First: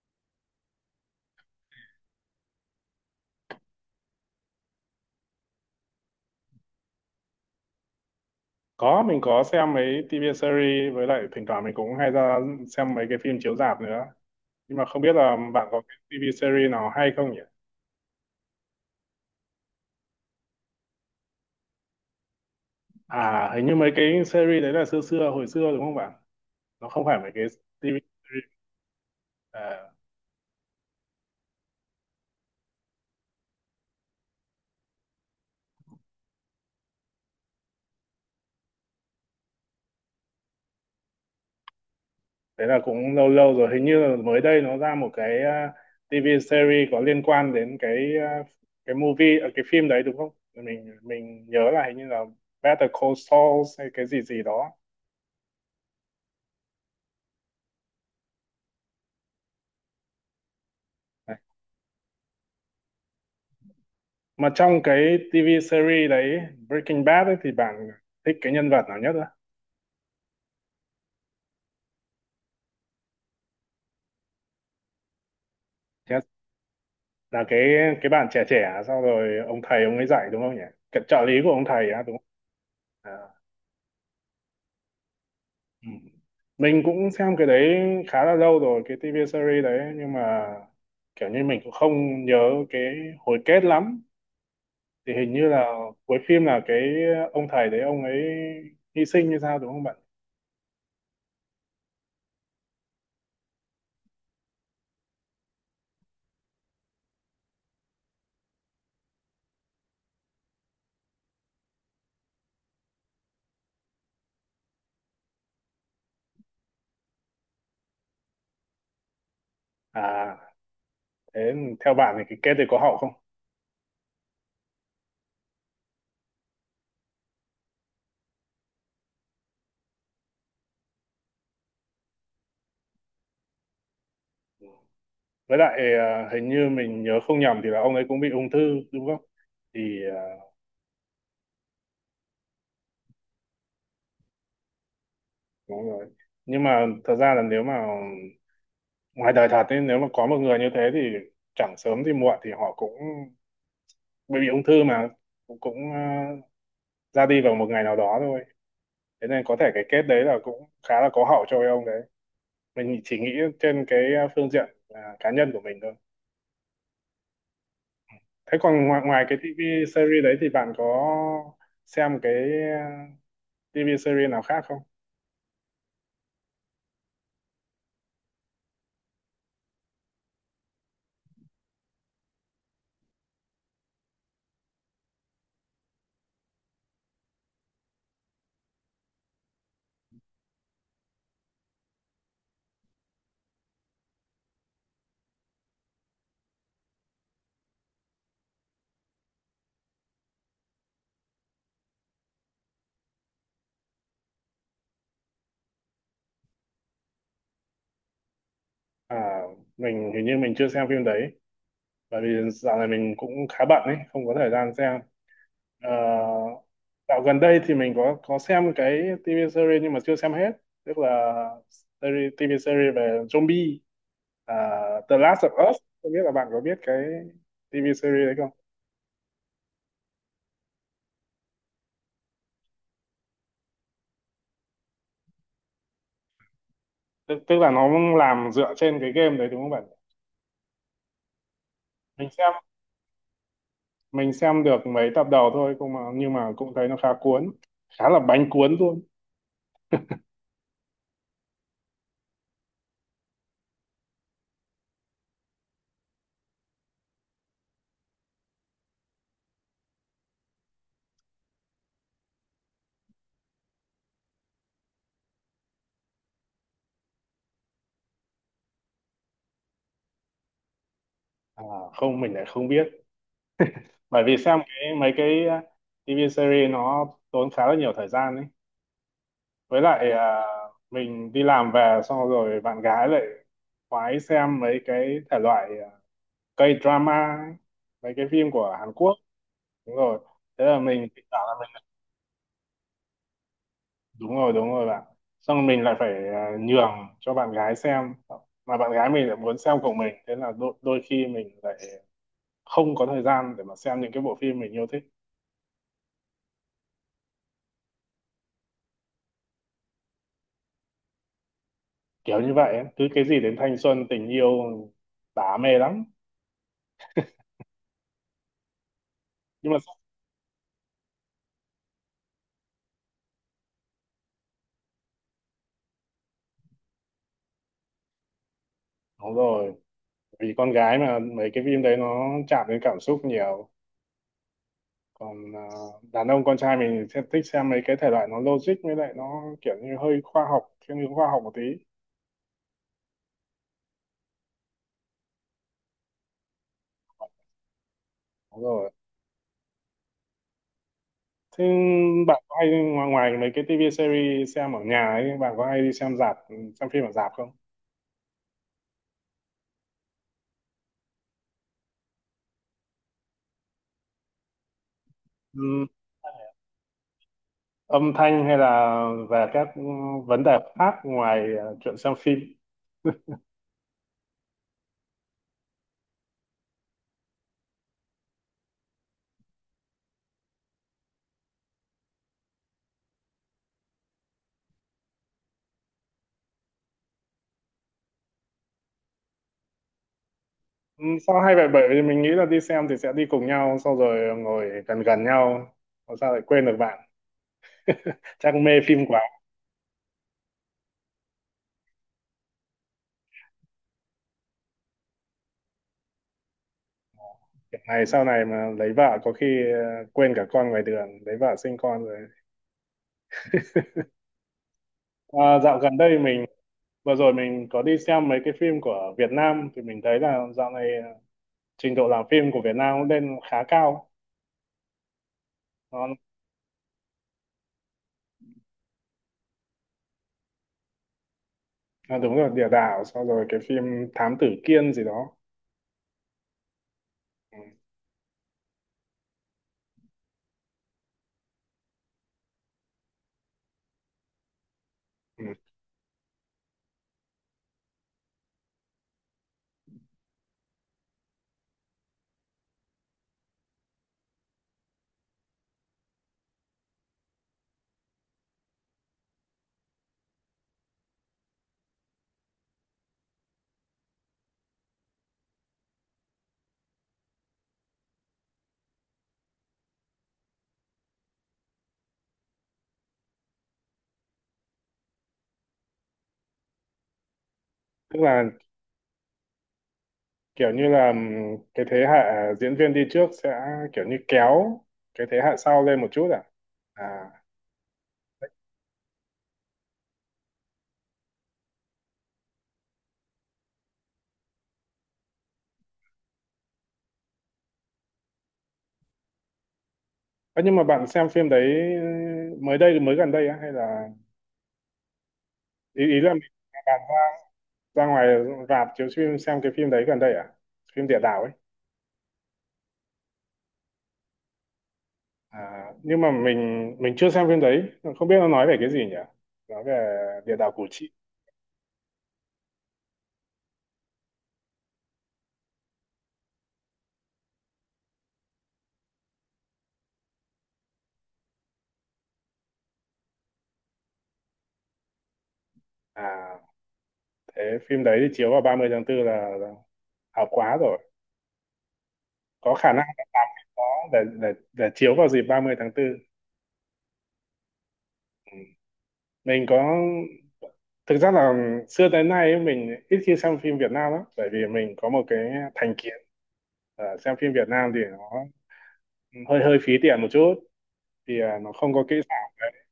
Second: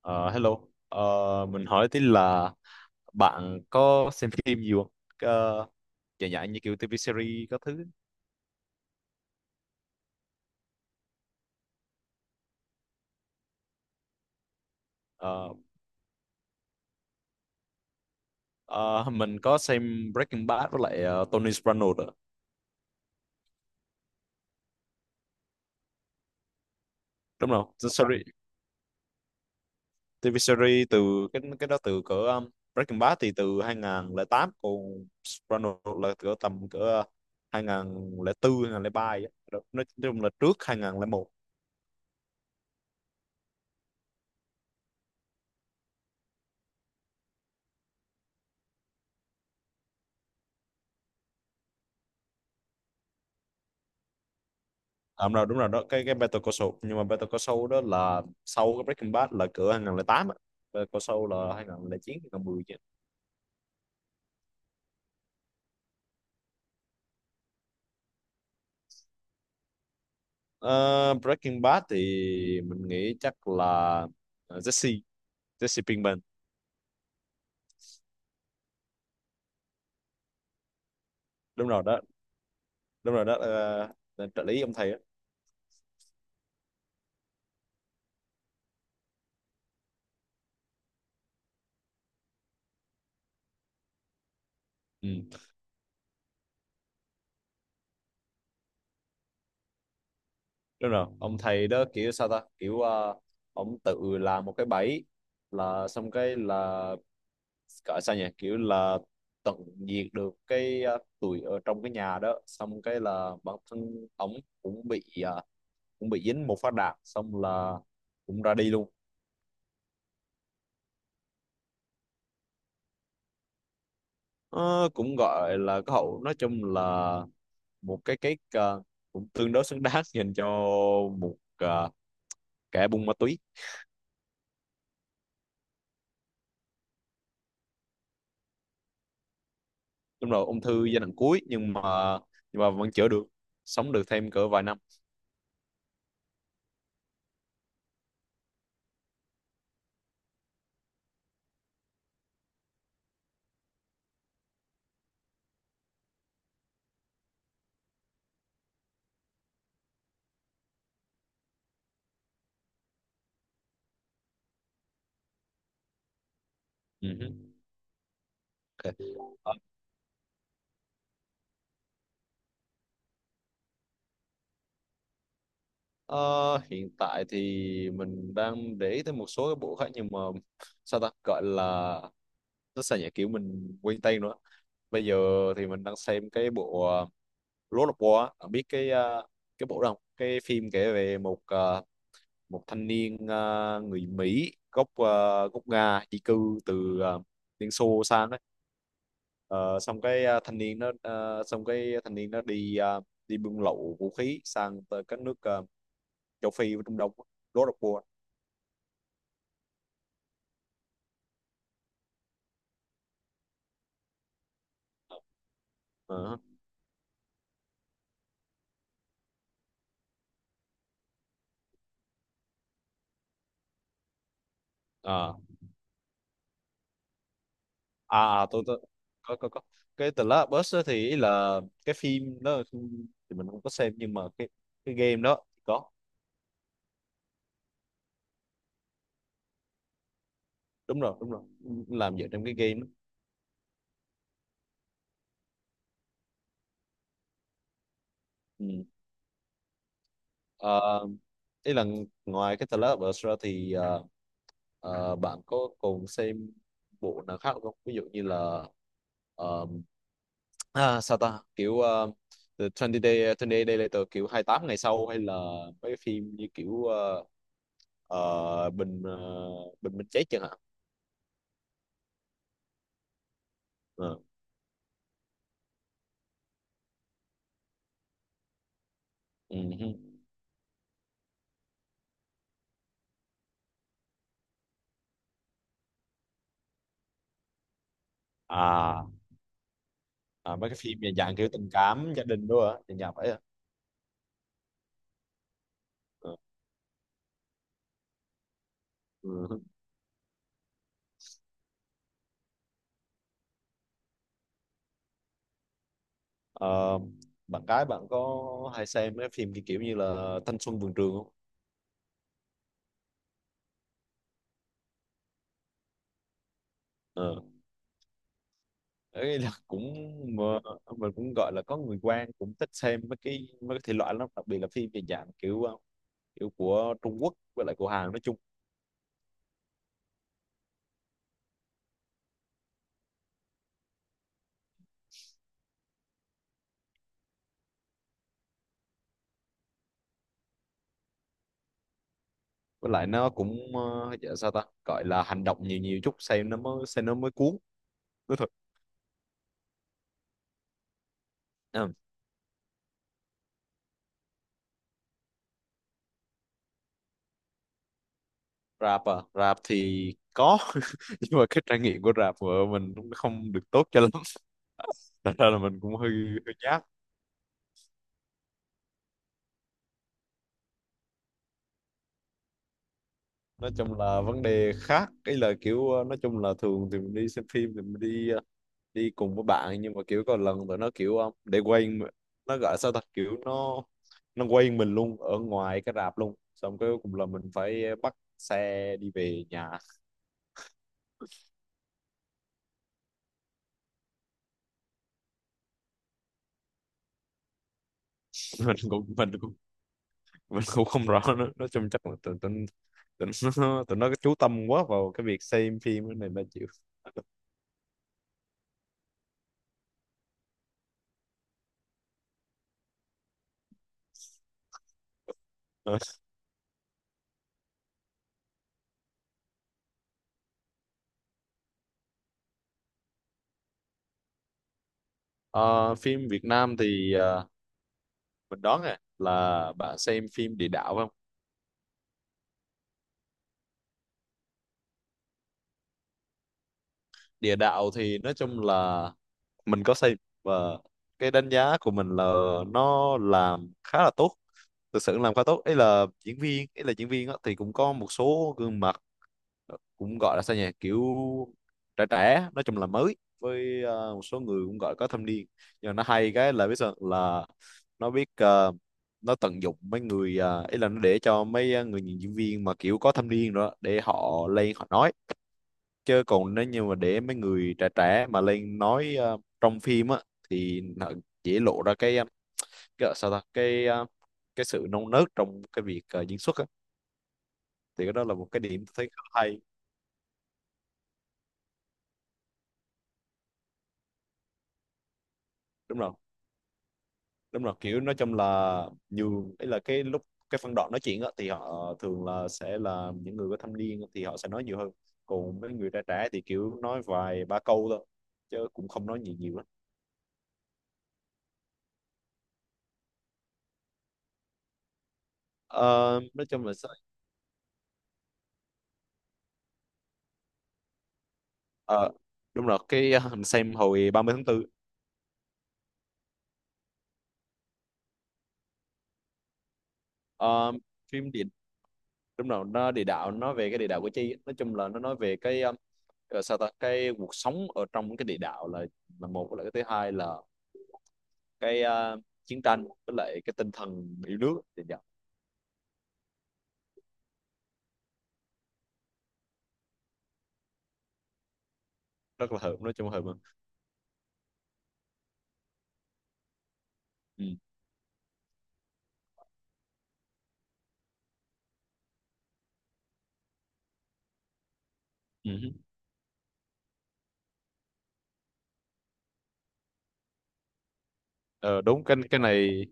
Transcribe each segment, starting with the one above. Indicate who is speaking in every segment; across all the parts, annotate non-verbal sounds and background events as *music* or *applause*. Speaker 1: Ờ, hello. Ờ, mình hỏi tí là bạn có xem phim nhiều không? Ờ, Dạng dạng như kiểu TV series các thứ.
Speaker 2: Có, mình có xem mấy TV series, với lại thỉnh thoảng mình cũng hay ra xem mấy cái phim chiếu rạp nữa. Nhưng mà không biết là
Speaker 1: Ờ,
Speaker 2: bạn có cái TV series nào hay không nhỉ?
Speaker 1: ờ, mình có xem Breaking Bad với lại Tony Soprano đó.
Speaker 2: À, hình như mấy cái series đấy là xưa xưa, hồi xưa đúng không bạn? Nó không phải mấy cái
Speaker 1: Đúng không? The
Speaker 2: TV
Speaker 1: Series,
Speaker 2: series. À,
Speaker 1: TV series từ cái đó từ cỡ Breaking Bad thì từ 2008, còn Soprano là cỡ, tầm cỡ 2004 2003 vậy. Đó. Nói chung là trước 2001.
Speaker 2: đấy là cũng lâu lâu rồi. Hình như là mới đây nó ra một cái TV series có liên quan đến à, cái movie, à, cái phim đấy đúng không? Mình nhớ là hình như là Better Call Saul hay cái gì gì đó.
Speaker 1: À, đúng rồi đó, cái Better Call Saul. Nhưng mà Better Call Saul đó là sau cái Breaking Bad, là cửa 2008 á. Better Call Saul là 2009 2010 chứ.
Speaker 2: Mà trong cái TV series đấy, Breaking Bad ấy, thì bạn thích cái nhân vật nào nhất á?
Speaker 1: Ờ, Breaking Bad thì mình nghĩ chắc là Jesse Jesse Pinkman.
Speaker 2: Thế là cái bạn trẻ trẻ sau rồi ông thầy ông ấy dạy đúng không nhỉ? Cái trợ lý của ông
Speaker 1: Đúng rồi
Speaker 2: thầy
Speaker 1: đó.
Speaker 2: á đúng không?
Speaker 1: Đúng
Speaker 2: À.
Speaker 1: rồi đó. Ờ, là trợ lý ông thầy á.
Speaker 2: Ừ. Mình cũng xem cái đấy khá là lâu rồi, cái TV series đấy, nhưng mà kiểu như mình cũng không nhớ cái hồi kết lắm. Thì hình
Speaker 1: Ừ.
Speaker 2: như là cuối phim là cái ông thầy đấy ông ấy hy sinh như sao đúng không bạn?
Speaker 1: Đúng rồi, ông thầy đó kiểu sao ta, kiểu ông tự làm một cái bẫy, là xong cái là gọi sao nhỉ, kiểu là tận diệt được cái tụi ở trong cái nhà đó. Xong cái là bản thân ổng cũng bị dính một phát đạn, xong là cũng ra đi luôn.
Speaker 2: À, thế theo bạn thì cái kết thì có hậu không?
Speaker 1: Ờ, Cũng gọi là cái hậu, nói chung là một cũng tương đối xứng đáng *laughs* dành cho một kẻ buôn ma túy.
Speaker 2: Với lại à, hình như mình nhớ không nhầm thì là ông ấy cũng bị ung thư đúng không thì
Speaker 1: Đúng rồi, ung thư giai đoạn cuối, nhưng mà vẫn chữa được, sống được thêm cỡ vài năm.
Speaker 2: đúng rồi. Nhưng mà thật ra là nếu mà ngoài đời thật ấy, nếu mà có một người như thế thì chẳng sớm thì muộn thì họ cũng bị ung thư mà cũng ra đi vào một ngày nào đó thôi. Thế nên có thể cái kết đấy là cũng khá là có hậu cho ông đấy, mình chỉ nghĩ trên cái phương diện cá nhân của mình thôi.
Speaker 1: Ừ.
Speaker 2: Thế còn
Speaker 1: Ok.
Speaker 2: ngoài cái
Speaker 1: Ờ,
Speaker 2: TV series đấy thì bạn có xem à, TV series nào khác không?
Speaker 1: Ờ, Hiện tại thì mình đang để ý tới một số cái bộ khác, nhưng mà sao ta gọi là, nó sao nhỉ, kiểu mình quên tên nữa bây giờ. Thì mình đang xem cái bộ Lord of War á. Bạn biết cái bộ đó không? Cái phim kể về một thanh niên, người Mỹ gốc gốc Nga di cư từ Liên Xô sang đấy. Ờ, xong cái ờ, thanh niên nó ờ, Xong cái thanh niên nó đi buôn lậu vũ khí sang tới các nước châu Phi và Trung Đông. Lord of War.
Speaker 2: À, mình hình như mình chưa xem phim đấy, bởi vì dạo này mình cũng khá bận ấy, không có thời gian xem. Ờ,
Speaker 1: Ờ.
Speaker 2: Dạo gần đây thì mình có xem cái TV series nhưng mà chưa xem hết, tức là series, TV series về zombie, à, The
Speaker 1: Ờ.
Speaker 2: Last of Us, không biết là bạn có biết cái TV series đấy không?
Speaker 1: Tôi có cái The Last of Us á. Thì ý là cái phim đó thì mình không có xem, nhưng mà cái game đó có.
Speaker 2: Tức là nó làm dựa trên cái game đấy đúng không bạn?
Speaker 1: Đúng rồi, đúng rồi, làm dựa
Speaker 2: mình
Speaker 1: trong
Speaker 2: xem
Speaker 1: cái game đó.
Speaker 2: mình xem được mấy tập đầu thôi cũng mà, nhưng mà cũng thấy nó khá cuốn, khá là bánh cuốn
Speaker 1: Ừ.
Speaker 2: luôn.
Speaker 1: Ờ, Ý là ngoài cái The Last of Us ra thì bạn có còn xem bộ nào khác không? Ví dụ như là ờ, sao ta kiểu The 20 Day Later, kiểu 28 ngày sau. Hay là mấy cái phim như kiểu ờ, bình ờ, bình minh chết chẳng hạn.
Speaker 2: à, Không, mình lại không biết,
Speaker 1: Ờ,
Speaker 2: bởi vì xem cái mấy cái TV series nó tốn khá là nhiều thời gian ấy.
Speaker 1: ừ,
Speaker 2: Với
Speaker 1: hứ.
Speaker 2: lại mình đi làm về xong rồi bạn gái lại khoái xem mấy cái thể loại K-drama ấy, mấy cái phim của Hàn
Speaker 1: à,
Speaker 2: Quốc. Đúng rồi.
Speaker 1: À,
Speaker 2: Thế
Speaker 1: mấy cái
Speaker 2: là
Speaker 1: phim
Speaker 2: mình
Speaker 1: dạng,
Speaker 2: tự
Speaker 1: dạng
Speaker 2: bảo
Speaker 1: kiểu
Speaker 2: là
Speaker 1: tình
Speaker 2: mình,
Speaker 1: cảm gia đình, đúng không ạ? Dạng dạng vậy à?
Speaker 2: đúng rồi bạn, xong rồi mình lại phải
Speaker 1: Ờ,
Speaker 2: nhường cho bạn gái xem, mà bạn gái mình lại
Speaker 1: ừ,
Speaker 2: muốn
Speaker 1: hứ.
Speaker 2: xem cùng mình, thế là đôi khi mình lại không có thời gian để mà xem những cái bộ phim mình yêu thích,
Speaker 1: Ờ, Bạn gái bạn có hay xem mấy phim kiểu kiểu như là thanh xuân vườn trường không?
Speaker 2: kiểu như vậy ấy. Cứ cái gì đến thanh xuân tình yêu tả mê lắm,
Speaker 1: Ờ, Ấy là *laughs*
Speaker 2: nhưng mà
Speaker 1: mà, mình cũng gọi là có người quen cũng thích xem mấy cái thể loại lắm, đặc biệt là phim về dạng kiểu kiểu của Trung Quốc với lại của Hàn nói chung.
Speaker 2: đúng rồi, vì con gái mà mấy cái phim đấy nó chạm đến cảm xúc nhiều. Còn đàn ông con trai mình sẽ thích xem mấy cái thể loại nó logic, với lại nó kiểu như hơi khoa học, thiên hướng khoa học một tí.
Speaker 1: Với lại nó cũng dạ sao ta gọi là hành động nhiều nhiều chút, xem nó mới cuốn, nói thật.
Speaker 2: Đúng rồi. Thế
Speaker 1: Ừ.
Speaker 2: bạn có hay, ngoài mấy cái TV series xem ở nhà ấy, bạn có hay đi xem rạp, xem phim ở rạp không?
Speaker 1: Rap à? Rap thì có *laughs* nhưng mà cái trải nghiệm của rap của mình cũng không được tốt cho lắm *laughs* thật ra là mình
Speaker 2: Ừm,
Speaker 1: cũng hơi hơi nhát.
Speaker 2: âm thanh hay là về các vấn đề khác ngoài chuyện xem phim?
Speaker 1: Nói chung là vấn đề khác, cái là kiểu nói chung là thường thì mình đi xem phim thì mình đi cùng với bạn. Nhưng mà kiểu có lần tụi nó kiểu để quên, nó gọi sao ta, kiểu nó quên mình luôn ở ngoài cái rạp luôn. Xong cái cùng là mình phải bắt xe đi về nhà.
Speaker 2: Ừ, sao hay vậy, bởi vì mình nghĩ là đi xem thì sẽ đi cùng nhau sau rồi ngồi gần gần nhau. Mà sao lại quên được bạn? *laughs* Chắc
Speaker 1: *laughs* mình
Speaker 2: mê phim
Speaker 1: cũng
Speaker 2: quá.
Speaker 1: mình cũng mình cũng không rõ nữa. Nói chung chắc là tụi tụi tụi nó *laughs* tụi nó chú tâm quá vào cái việc xem phim này mà chịu.
Speaker 2: Kiểu này sau này mà lấy vợ có khi ờ, quên cả con ngoài đường, lấy vợ sinh con rồi. À, dạo gần đây mình vừa rồi mình có đi xem mấy cái phim của Việt Nam thì mình thấy là dạo này trình độ làm phim của Việt Nam cũng lên khá cao.
Speaker 1: Ờ,
Speaker 2: Nó
Speaker 1: Phim Việt Nam thì mình đoán là bạn xem phim địa đạo phải không?
Speaker 2: đúng rồi, địa đạo, sau rồi cái phim Thám Tử Kiên gì đó.
Speaker 1: Địa
Speaker 2: Ừ.
Speaker 1: đạo thì nói chung là mình có xây, và cái đánh giá của mình là nó làm khá là tốt. Thực sự làm khá
Speaker 2: Ừ.
Speaker 1: tốt. Ấy là diễn viên á, thì cũng có một số gương mặt. Cũng gọi là sao nhỉ, kiểu trẻ trẻ, nói chung là mới, với một số người cũng gọi có thâm niên. Nhưng mà nó hay cái là biết sao, là nó biết ờ, nó tận dụng mấy người. Ý là nó để cho mấy người diễn viên mà kiểu có thâm niên rồi đó để họ lên họ nói. Chứ còn nếu như mà để mấy người trẻ trẻ mà lên nói trong phim á, thì nó dễ lộ ra cái ờ, sao ta cái ờ, cái sự non nớt trong cái việc diễn xuất á. Thì cái
Speaker 2: Tức
Speaker 1: đó là
Speaker 2: là
Speaker 1: một cái điểm tôi thấy khá hay.
Speaker 2: kiểu như là cái thế hệ diễn viên đi trước sẽ kiểu như kéo cái thế hệ sau
Speaker 1: Đúng
Speaker 2: lên một
Speaker 1: rồi,
Speaker 2: chút à? À.
Speaker 1: đúng rồi. Kiểu nói chung là nhiều, ấy là cái lúc cái phân đoạn nói chuyện á, thì họ thường là sẽ là những người có thâm niên thì họ sẽ nói nhiều hơn, còn mấy người trẻ trẻ thì kiểu nói vài ba câu thôi, chứ cũng không nói nhiều nhiều lắm.
Speaker 2: Ơ, nhưng mà bạn xem phim đấy mới đây mới gần đây á hay là,
Speaker 1: Ờ,
Speaker 2: ý ý là mình-
Speaker 1: nói chung là
Speaker 2: bạn ra ngoài rạp chiếu phim xem cái phim đấy gần đây à, phim địa đạo ấy?
Speaker 1: ờ, đúng rồi, cái mình xem hồi ba mươi tháng 4.
Speaker 2: À, nhưng mà mình chưa xem phim đấy, không biết nó nói về cái gì nhỉ, nói về địa đạo
Speaker 1: Ờ,
Speaker 2: Củ Chi?
Speaker 1: phim địa Đúng rồi, nó địa đạo, nó về cái địa đạo của chi. Nói chung là nó nói về cái sao ta cái cuộc sống ở trong cái địa đạo là một, với lại cái thứ hai là cái chiến tranh với lại cái tinh thần yêu nước, thì dạ.
Speaker 2: À, thế phim đấy thì chiếu vào 30 tháng 4 là hợp quá rồi.
Speaker 1: Rất là
Speaker 2: Có
Speaker 1: hợp,
Speaker 2: khả
Speaker 1: nói
Speaker 2: năng
Speaker 1: chung hợp mà.
Speaker 2: có để để chiếu vào dịp 30 tháng 4.
Speaker 1: Ừ.
Speaker 2: Ừ. Mình có, thực ra là xưa tới nay ấy, mình ít khi xem phim Việt Nam lắm bởi vì mình có một cái
Speaker 1: Ừ.
Speaker 2: thành kiến. Xem phim Việt Nam thì nó hơi hơi phí tiền một chút, thì nó
Speaker 1: Ờ,
Speaker 2: không có
Speaker 1: Đúng,
Speaker 2: kỹ
Speaker 1: cái
Speaker 2: xảo đấy.
Speaker 1: này,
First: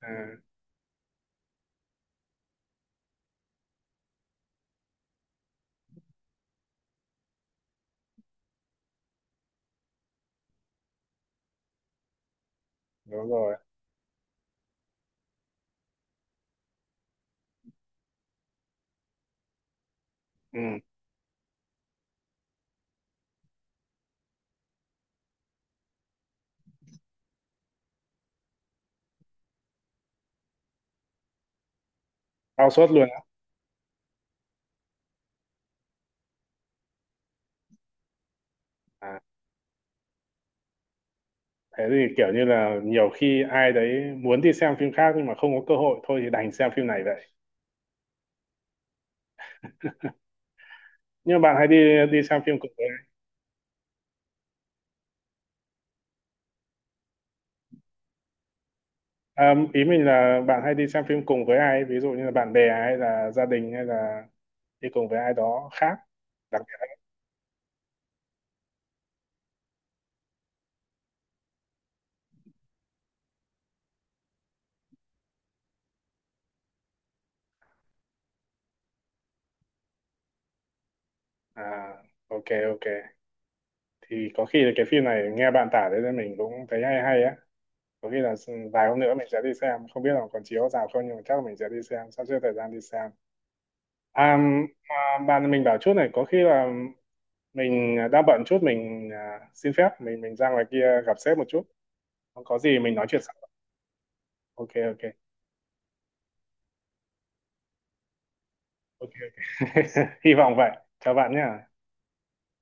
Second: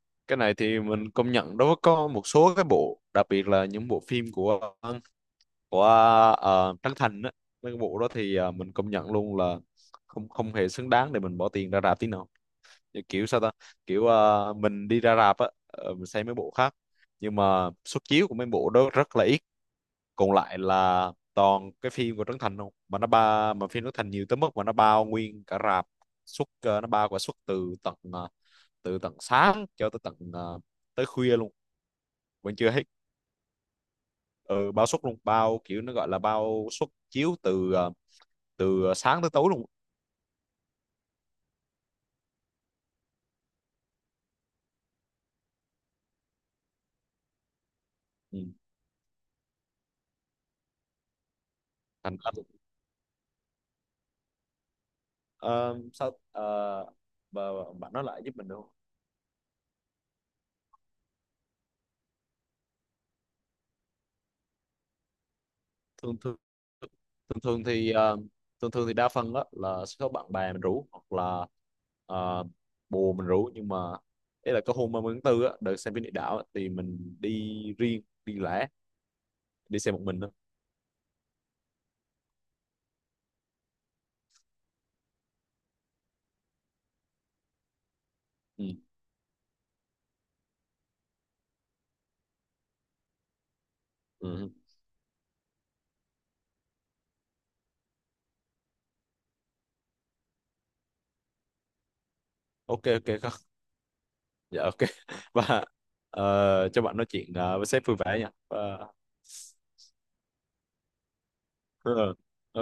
Speaker 2: À,
Speaker 1: cái này thì mình công nhận đó. Có một số cái bộ, đặc biệt là những bộ phim của của Trấn Thành á. Mấy cái bộ đó thì mình công nhận luôn là không không hề xứng đáng để mình bỏ tiền ra rạp tí nào. Như kiểu
Speaker 2: đúng
Speaker 1: sao ta,
Speaker 2: rồi.
Speaker 1: kiểu mình đi ra rạp á, mình xem mấy bộ khác. Nhưng mà suất chiếu của mấy bộ đó rất là ít, còn lại
Speaker 2: Ừ,
Speaker 1: là toàn cái phim của Trấn Thành không. Mà nó ba Mà phim Trấn Thành nhiều tới mức mà nó bao nguyên cả rạp. Nó bao cả suất từ tận sáng cho tới tới khuya luôn, vẫn
Speaker 2: cao
Speaker 1: chưa hết.
Speaker 2: suất luôn á.
Speaker 1: Ừ, bao suất luôn, kiểu nó gọi là bao suất chiếu từ từ
Speaker 2: À,
Speaker 1: sáng tới tối luôn.
Speaker 2: thế thì kiểu như là nhiều khi ai đấy muốn đi xem phim khác nhưng mà không có cơ hội thôi thì đành xem phim này vậy.
Speaker 1: Ừ.
Speaker 2: Nhưng mà bạn hay đi,
Speaker 1: Thành
Speaker 2: đi
Speaker 1: ra,
Speaker 2: xem phim cùng?
Speaker 1: ờ, sao ờ, bà- bạn nói lại giúp mình được không?
Speaker 2: À, ý mình là bạn hay đi xem phim cùng với ai, ví dụ như là bạn bè hay là gia đình hay là đi cùng với ai đó khác.
Speaker 1: thường thường
Speaker 2: Đặc biệt
Speaker 1: thường thường thì ờ, thường thường thì đa phần á là sẽ có bạn bè mình rủ, hoặc là ờ, bồ mình rủ. Nhưng mà ý là có hôm 30/4 á, đợt xem phim địa đạo á, thì mình đi riêng đi lẻ, đi xe một mình thôi.
Speaker 2: là, ok ok. Thì có khi là cái phim này nghe bạn tả đấy nên mình cũng thấy hay hay á. Có khi là
Speaker 1: Ừ.
Speaker 2: vài hôm nữa mình sẽ đi xem, không biết là còn chiếu rạp không nhưng mà chắc là mình sẽ đi xem, sắp xếp thời gian đi xem. À,
Speaker 1: Ừ.
Speaker 2: mà bạn mình bảo chút này, có khi là mình đang bận chút, mình xin phép mình ra ngoài kia gặp sếp một chút. Có gì
Speaker 1: Ok,
Speaker 2: mình nói
Speaker 1: ok,
Speaker 2: chuyện
Speaker 1: không,
Speaker 2: sau.
Speaker 1: dạ,
Speaker 2: Ok
Speaker 1: ok
Speaker 2: ok.
Speaker 1: *laughs* và cho bạn nói chuyện với sếp vui vẻ nha.
Speaker 2: Ok *laughs* hy vọng vậy, chào bạn nhé.
Speaker 1: Ờ. ờ,